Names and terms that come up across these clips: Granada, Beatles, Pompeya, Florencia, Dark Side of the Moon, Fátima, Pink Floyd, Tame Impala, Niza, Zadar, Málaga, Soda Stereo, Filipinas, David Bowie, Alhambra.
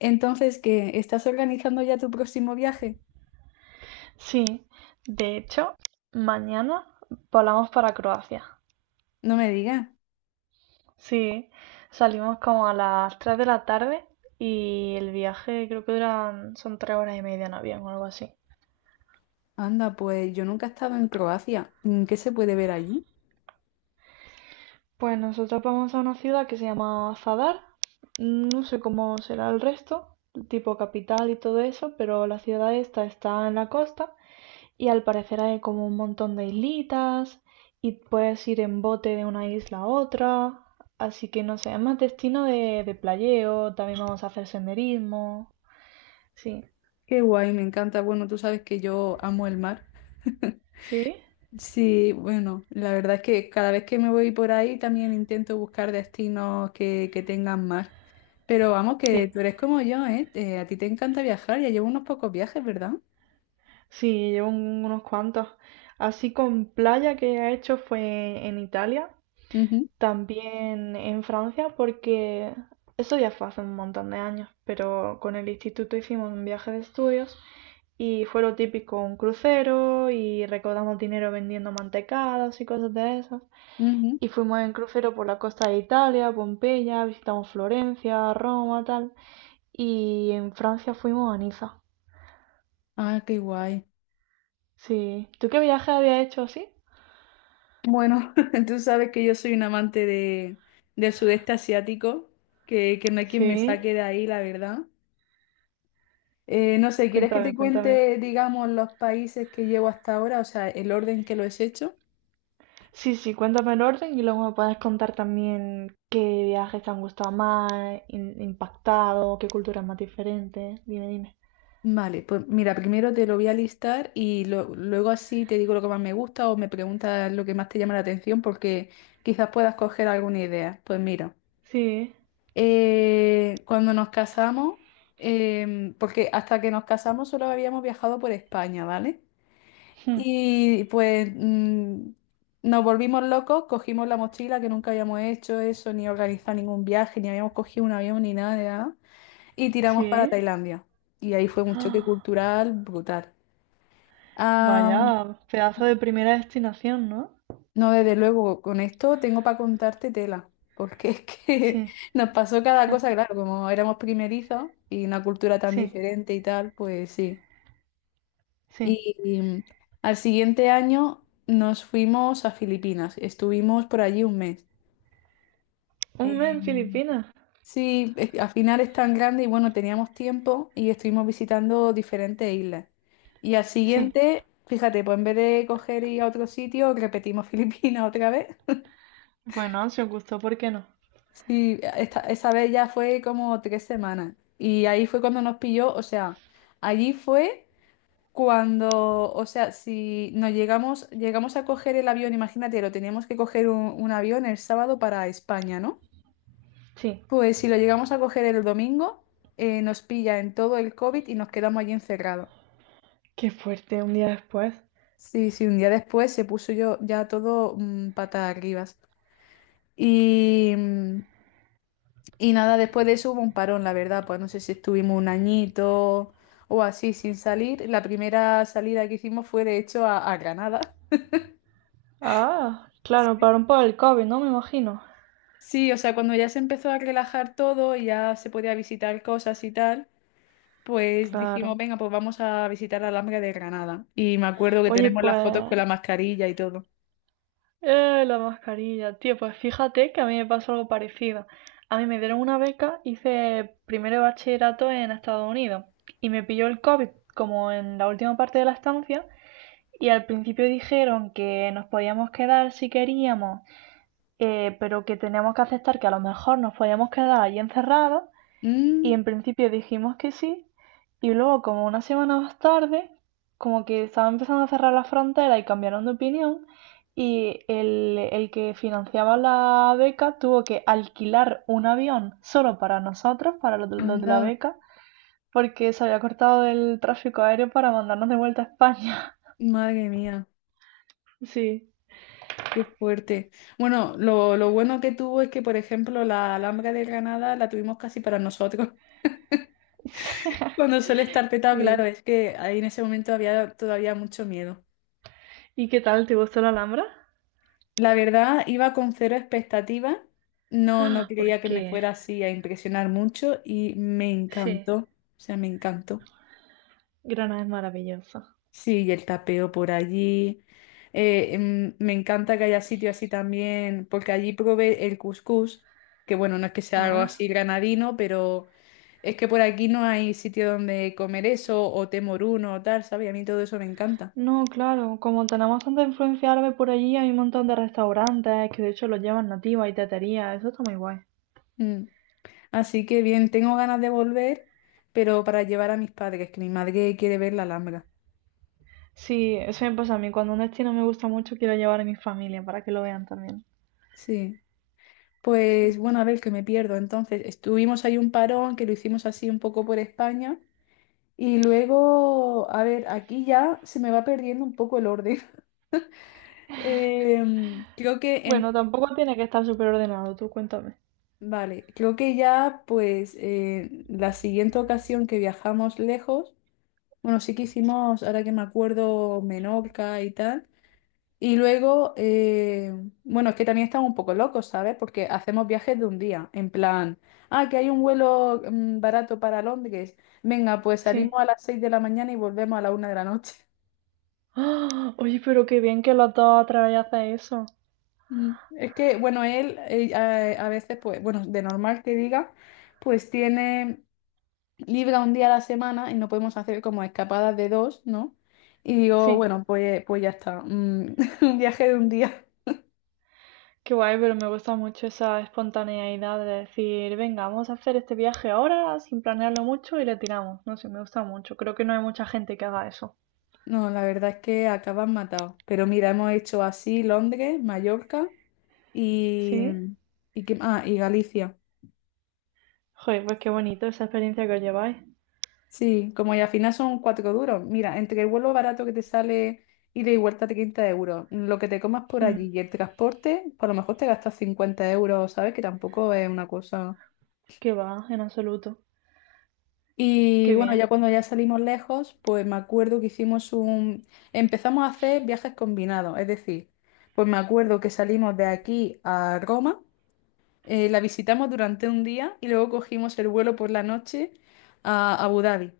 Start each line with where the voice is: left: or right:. left: Entonces, ¿qué? ¿Estás organizando ya tu próximo viaje?
right: Sí, de hecho, mañana volamos para Croacia.
left: No me digas.
right: Sí, salimos como a las 3 de la tarde y el viaje creo que duran, son 3 horas y media en avión o algo así.
left: Anda, pues yo nunca he estado en Croacia. ¿Qué se puede ver allí?
right: Pues nosotros vamos a una ciudad que se llama Zadar. No sé cómo será el resto, tipo capital y todo eso, pero la ciudad esta está en la costa. Y al parecer hay como un montón de islitas y puedes ir en bote de una isla a otra. Así que no sé, es más destino de playeo, también vamos a hacer senderismo. Sí,
left: Qué guay, me encanta. Bueno, tú sabes que yo amo el mar.
right: sí,
left: Sí, bueno, la verdad es que cada vez que me voy por ahí también intento buscar destinos que tengan mar. Pero vamos, que
right: sí,
left: tú eres como yo, ¿eh? A ti te encanta viajar, ya llevo unos pocos viajes, ¿verdad?
right: sí, llevo unos cuantos. Así con playa que he hecho fue en Italia,
left: Ujú,
right: también en Francia, porque eso ya fue hace un montón de años, pero con el instituto hicimos un viaje de estudios. Y fue lo típico, un crucero y recaudamos dinero vendiendo mantecadas y cosas de esas.
left: ujú.
right: Y fuimos en crucero por la costa de Italia, Pompeya, visitamos Florencia, Roma, tal. Y en Francia fuimos a Niza.
left: Ah, qué guay.
right: Sí. ¿Tú qué viaje habías hecho así?
left: Bueno, tú sabes que yo soy un amante del sudeste asiático, que no hay quien me
right: Sí.
left: saque de ahí, la verdad. No sé, ¿quieres que
right: Cuéntame,
left: te
right: cuéntame.
left: cuente, digamos, los países que llevo hasta ahora? O sea, el orden que lo he hecho.
right: Sí, sí, cuéntame el orden y luego me puedes contar también qué viajes te han gustado más, impactado, qué cultura es más diferente. Dime, dime.
left: Vale, pues mira, primero te lo voy a listar y luego así te digo lo que más me gusta o me preguntas lo que más te llama la atención porque quizás puedas coger alguna idea. Pues mira,
right: Sí.
left: cuando nos casamos, porque hasta que nos casamos solo habíamos viajado por España, ¿vale?
right: Hmm.
left: Y pues nos volvimos locos, cogimos la mochila que nunca habíamos hecho eso, ni organizado ningún viaje, ni habíamos cogido un avión, ni nada, de nada, y tiramos para
right: Sí.
left: Tailandia. Y ahí fue un choque cultural brutal.
right: Vaya,
left: Ah,
right: pedazo de primera destinación, ¿no?
left: no, desde luego, con esto tengo para contarte tela, porque es que
right: Sí,
left: nos pasó cada cosa, claro, como éramos primerizos y una cultura tan
right: sí,
left: diferente y tal, pues sí.
right: sí.
left: Y al siguiente año nos fuimos a Filipinas. Estuvimos por allí un mes.
right: Un mes
left: Eh,
right: en Filipinas.
left: sí, al final es tan grande y bueno, teníamos tiempo y estuvimos visitando diferentes islas. Y al
right: Sí.
left: siguiente, fíjate, pues en vez de coger y ir a otro sitio, repetimos Filipinas otra vez.
right: Bueno, si os gustó, ¿por qué no?
left: Sí, esa vez ya fue como 3 semanas. Y ahí fue cuando nos pilló, o sea, allí fue. Cuando, o sea, si nos llegamos a coger el avión, imagínate, lo teníamos que coger un avión el sábado para España, ¿no?
right: Sí.
left: Pues si lo llegamos a coger el domingo, nos pilla en todo el COVID y nos quedamos allí encerrados.
right: Qué fuerte, un día después.
left: Sí, sí, un día después se puso yo ya todo patas arriba. Y, mm, y nada, después de eso hubo un parón, la verdad, pues no sé si estuvimos un añito o así sin salir. La primera salida que hicimos fue de hecho a Granada.
right: Ah, claro, pararon por el COVID, ¿no? Me imagino.
left: Sí, o sea, cuando ya se empezó a relajar todo y ya se podía visitar cosas y tal, pues dijimos,
right: Claro.
left: venga, pues vamos a visitar la Alhambra de Granada. Y me acuerdo que
right: Oye,
left: tenemos las fotos
right: pues.
left: con la mascarilla y todo.
right: La mascarilla, tío, pues fíjate que a mí me pasó algo parecido. A mí me dieron una beca, hice primero de bachillerato en Estados Unidos y me pilló el COVID como en la última parte de la estancia. Y al principio dijeron que nos podíamos quedar si queríamos, pero que teníamos que aceptar que a lo mejor nos podíamos quedar allí encerrados. Y
left: Mm,
right: en principio dijimos que sí. Y luego, como una semana más tarde, como que estaban empezando a cerrar la frontera y cambiaron de opinión. Y el que financiaba la beca tuvo que alquilar un avión solo para nosotros, para los de la
left: anda,
right: beca, porque se había cortado el tráfico aéreo para mandarnos de vuelta a España.
left: madre mía,
right: Sí.
left: qué fuerte. Bueno, lo bueno que tuvo es que, por ejemplo, la Alhambra de Granada la tuvimos casi para nosotros. Cuando suele estar petado, claro,
right: Sí.
left: es que ahí en ese momento había todavía mucho miedo.
right: ¿Y qué tal? ¿Te gustó la Alhambra?
left: La verdad, iba con cero expectativas. No, no
right: Ah,
left: creía que me
right: porque
left: fuera así a impresionar mucho y me
right: sí,
left: encantó. O sea, me encantó.
right: Granada es maravillosa.
left: Sí, y el tapeo por allí. Me encanta que haya sitio así también, porque allí probé el couscous, que bueno, no es que sea algo
right: Ah.
left: así granadino, pero es que por aquí no hay sitio donde comer eso, o temoruno o tal, ¿sabes? A mí todo eso me encanta.
right: No, claro, como tenemos tanta influencia árabe por allí, hay un montón de restaurantes que de hecho los llevan nativas y teterías, eso está muy guay.
left: Mm. Así que bien, tengo ganas de volver, pero para llevar a mis padres, que mi madre quiere ver la Alhambra.
right: Sí, eso me pasa a mí, cuando un destino me gusta mucho quiero llevar a mi familia para que lo vean también.
left: Sí.
right: Sí.
left: Pues bueno, a ver, que me pierdo. Entonces, estuvimos ahí un parón que lo hicimos así un poco por España. Y luego, a ver, aquí ya se me va perdiendo un poco el orden. Em, creo que en,
right: Bueno, tampoco tiene que estar súper ordenado, tú cuéntame.
left: vale, creo que ya pues la siguiente ocasión que viajamos lejos, bueno, sí que hicimos, ahora que me acuerdo, Menorca y tal. Y luego, bueno, es que también estamos un poco locos, ¿sabes? Porque hacemos viajes de un día, en plan, ah, que hay un vuelo barato para Londres. Venga, pues
right: Sí.
left: salimos a las 6 de la mañana y volvemos a la 1 de la noche.
right: ¡Ah! Oye, pero qué bien que los dos otra vez hacen eso.
left: Es que, bueno, él a veces, pues, bueno, de normal que diga, pues tiene libre un día a la semana y no podemos hacer como escapadas de dos, ¿no? Y digo,
right: Sí.
left: bueno, pues ya está, un viaje de un día.
right: Qué guay, pero me gusta mucho esa espontaneidad de decir, venga, vamos a hacer este viaje ahora sin planearlo mucho y le tiramos. No sé, me gusta mucho. Creo que no hay mucha gente que haga eso.
left: No, la verdad es que acaban matado. Pero mira, hemos hecho así Londres, Mallorca y,
right: ¿Sí?
left: y Galicia.
right: Joder, pues qué bonito esa experiencia que os lleváis.
left: Sí, como y al final son cuatro duros. Mira, entre el vuelo barato que te sale ida y vuelta 30 euros, lo que te comas por
right: Hmm,
left: allí y el transporte, por lo mejor te gastas 50 euros, ¿sabes? Que tampoco es una cosa.
right: qué va, en absoluto.
left: Y
right: Qué
left: bueno,
right: bien.
left: ya cuando ya salimos lejos, pues me acuerdo que hicimos. Empezamos a hacer viajes combinados, es decir, pues me acuerdo que salimos de aquí a Roma. La visitamos durante un día y luego cogimos el vuelo por la noche a Abu Dhabi.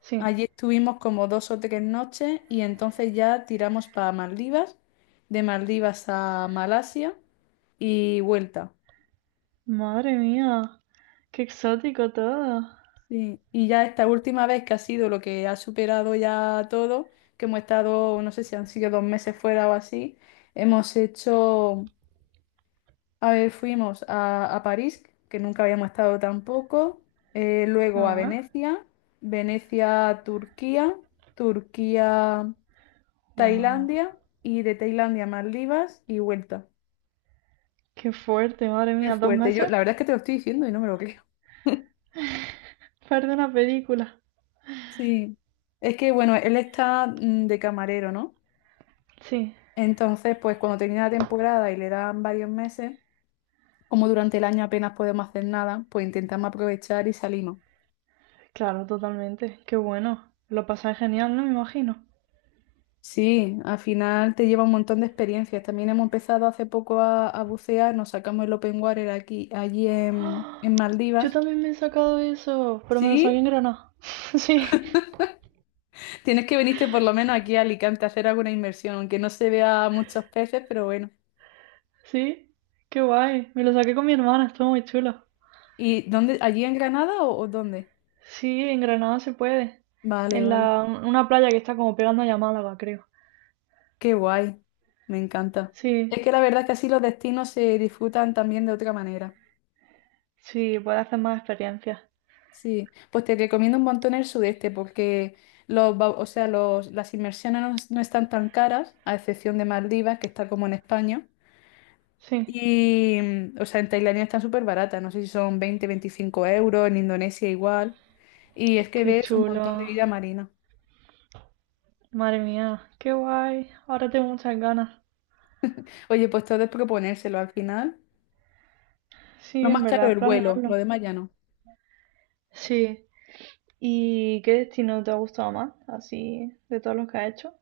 right: Sí.
left: Allí estuvimos como 2 o 3 noches y entonces ya tiramos para Maldivas, de Maldivas a Malasia y vuelta.
right: Madre mía, qué exótico todo.
left: Sí. Y ya esta última vez que ha sido lo que ha superado ya todo, que hemos estado, no sé si han sido 2 meses fuera o así, hemos hecho. A ver, fuimos a París, que nunca habíamos estado tampoco, luego a
right: Ah,
left: Venecia, Venecia, Turquía, Turquía,
right: wow.
left: Tailandia y de Tailandia, Maldivas y vuelta.
right: Qué fuerte, madre
left: Muy
right: mía, dos
left: fuerte. Yo,
right: meses.
left: la verdad es que te lo estoy diciendo y no me lo creo.
right: Parte de una película.
left: Sí. Es que, bueno, él está de camarero, ¿no?
right: Sí,
left: Entonces, pues cuando termina la temporada y le dan varios meses, como durante el año apenas podemos hacer nada, pues intentamos aprovechar y salimos.
right: claro, totalmente. Qué bueno. Lo pasáis genial, ¿no? Me imagino.
left: Sí, al final te lleva un montón de experiencias. También hemos empezado hace poco a bucear, nos sacamos el open water aquí, allí en
right: Yo
left: Maldivas.
right: también me he sacado eso, pero me lo saqué
left: Sí,
right: en Granada. Sí,
left: tienes que venirte por lo menos aquí a Alicante a hacer alguna inmersión, aunque no se vea muchos peces, pero bueno.
right: sí, qué guay. Me lo saqué con mi hermana, estuvo muy chulo.
left: ¿Y dónde? ¿Allí en Granada o dónde?
right: Sí, en Granada se puede.
left: Vale,
right: En
left: vale.
right: la, una playa que está como pegando a Málaga, creo.
left: Qué guay, me encanta.
right: Sí,
left: Es que la verdad es que así los destinos se disfrutan también de otra manera.
right: sí, puede hacer más experiencias.
left: Sí, pues te recomiendo un montón el sudeste porque o sea, las inmersiones no, no están tan caras, a excepción de Maldivas, que está como en España.
right: Sí,
left: Y, o sea, en Tailandia están súper baratas, no sé si son 20, 25 euros, en Indonesia igual. Y es que
right: qué
left: ves un
right: chulo.
left: montón de vida marina.
right: Madre mía, qué guay. Ahora tengo muchas ganas.
left: Oye, pues todo es proponérselo al final.
right: Sí,
left: Lo
right: en
left: más caro es
right: verdad,
left: el vuelo, lo
right: planearlo.
left: demás ya no.
right: Sí. ¿Y qué destino te ha gustado más? Así, de todos los que has hecho.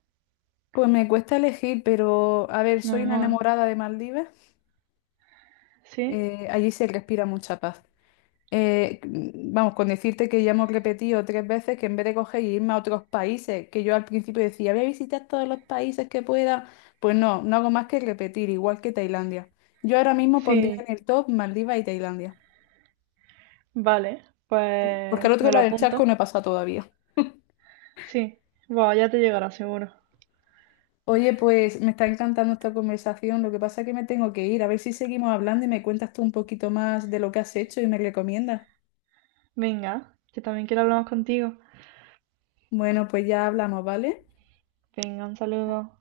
left: Pues me cuesta elegir, pero a ver, soy una
right: Normal.
left: enamorada de Maldivas.
right: Sí,
left: Allí se respira mucha paz. Vamos, con decirte que ya hemos repetido 3 veces que en vez de coger y irme a otros países, que yo al principio decía, voy a visitar todos los países que pueda, pues no, no hago más que repetir, igual que Tailandia. Yo ahora mismo pondría
right: sí.
left: en el top Maldivas y Tailandia,
right: Vale,
left: porque
right: pues
left: al otro
right: me lo
left: lado del charco
right: apunto.
left: no he pasado todavía.
right: Sí, bueno, ya te llegará seguro.
left: Oye, pues me está encantando esta conversación, lo que pasa es que me tengo que ir, a ver si seguimos hablando y me cuentas tú un poquito más de lo que has hecho y me recomiendas.
right: Venga, que también quiero hablar más contigo.
left: Bueno, pues ya hablamos, ¿vale?
right: Venga, un saludo.